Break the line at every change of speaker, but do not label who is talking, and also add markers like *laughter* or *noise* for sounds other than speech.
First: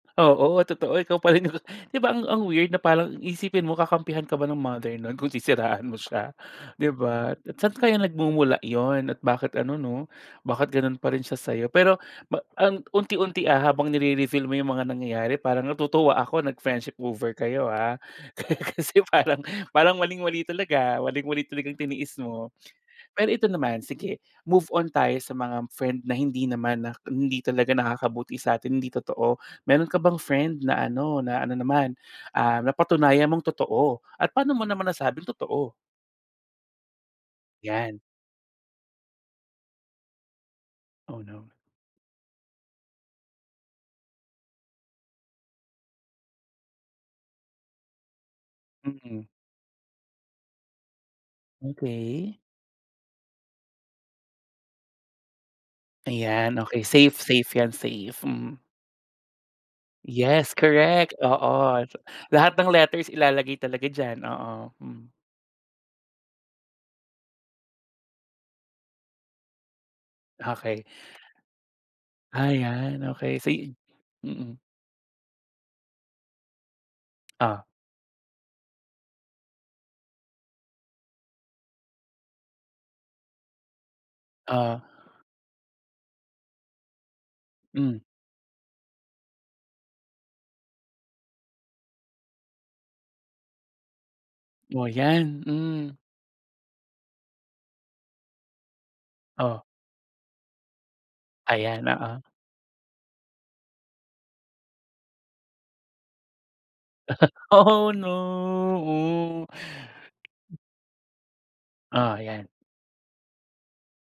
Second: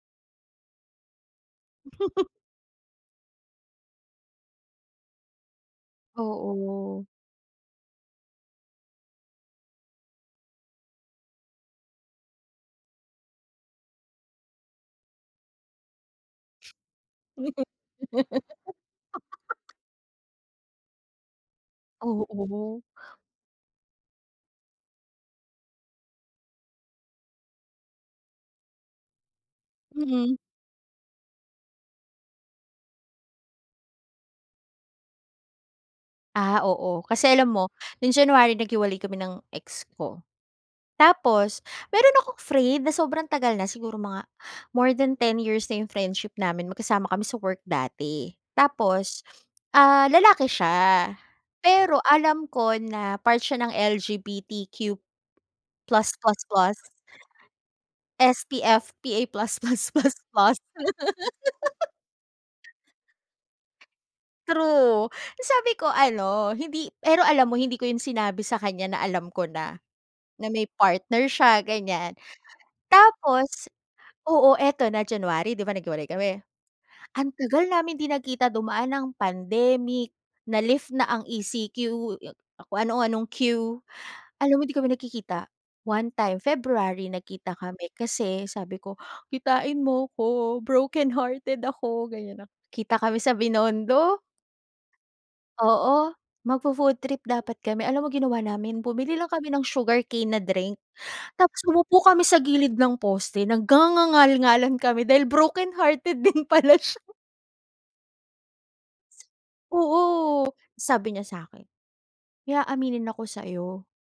Oo. Totoo ikaw pa rin 'yung 'di ba,
*chuckles*
ang ang weird na parang iisipin mo kakampihan ka ba ng mother no'n kung sisiraan mo siya? 'Di
Oo.
ba? At saan kaya nagmumula 'yon? At bakit ano, 'no, bakit ganon pa rin siya sayo? Pero pa ang unti-unti, ah, habang nire-reveal mo 'yung mga nangyayari parang natutuwa ako nag friendship over kayo, ah.
*sniffs*
*laughs* Ka kasi parang
*laughs*
parang maling-mali talaga Maling-mali talagang tiniis mo.
Oo.
Pero ito naman, sige. Move on tayo sa mga friend na hindi naman na hindi talaga nakakabuti sa atin, hindi totoo. Meron ka bang
Mm.
friend na ano na ano naman, ah, napatunayan mong totoo? At paano mo naman nasabing totoo?
Ah, oo. Kasi alam mo *gasps*
'Yan.
nung January naghiwalay kami ng ex ko.
Oh, no.
Tapos meron akong friend na sobrang tagal na siguro mga *gasps* more than 10 years na 'yung friendship namin magkasama kami sa work dati. Tapos,
Mm.
*sniffs* ah, lalaki siya. Pero
Okey.
alam ko na part siya ng L-G-B-T-Q plus plus
Ayan,
plus.
okey safe safe 'yan, safe. Mhm.
SPF PA plus plus plus
Yes.
plus.
Correct. Oo. Lahat ng
*laughs*
letters ilalagay talaga dyan, oo.
True.
Hmm.
Sabi ko ano hindi pero alam mo hindi ko 'yon sinabi sa kanya na alam ko na, na may
Okey.
partner siya, ganyan.
Ah, 'yan okey sey
Tapos
e. Mm.
Oo ito na January, 'di ba, naghiwalay kami? Ang tagal
Ah.
namin 'di nagkita dumaan ng pandemic, na lift na ang E-C-Q, kung ano anong Q. Alam mo hindi
Oh.
kami nagkikita. One time, February nagkita kami
Hmm.
kasi sabi ko, "Kitain mo ko brokenhearted ako." ganyan. Kita kami sa Binondo.
Oh, 'yan. Hmm.
Oo. Magfo-food trip dapat kami. Alam mo ginawa namin? Bumili lang kami ng
Oh.
sugarcane na drink, *gasps* tapos
Ayan,
umupo
oo.
kami sa gilid ng poste nagngangangal-ngalan kami dahil brokenhearted din pala sya.
*chuckles* Oh, no. Oh!
Oo. Sabi niya sa akin,
Oh, ayan.
"May aaminin ako sa'yo."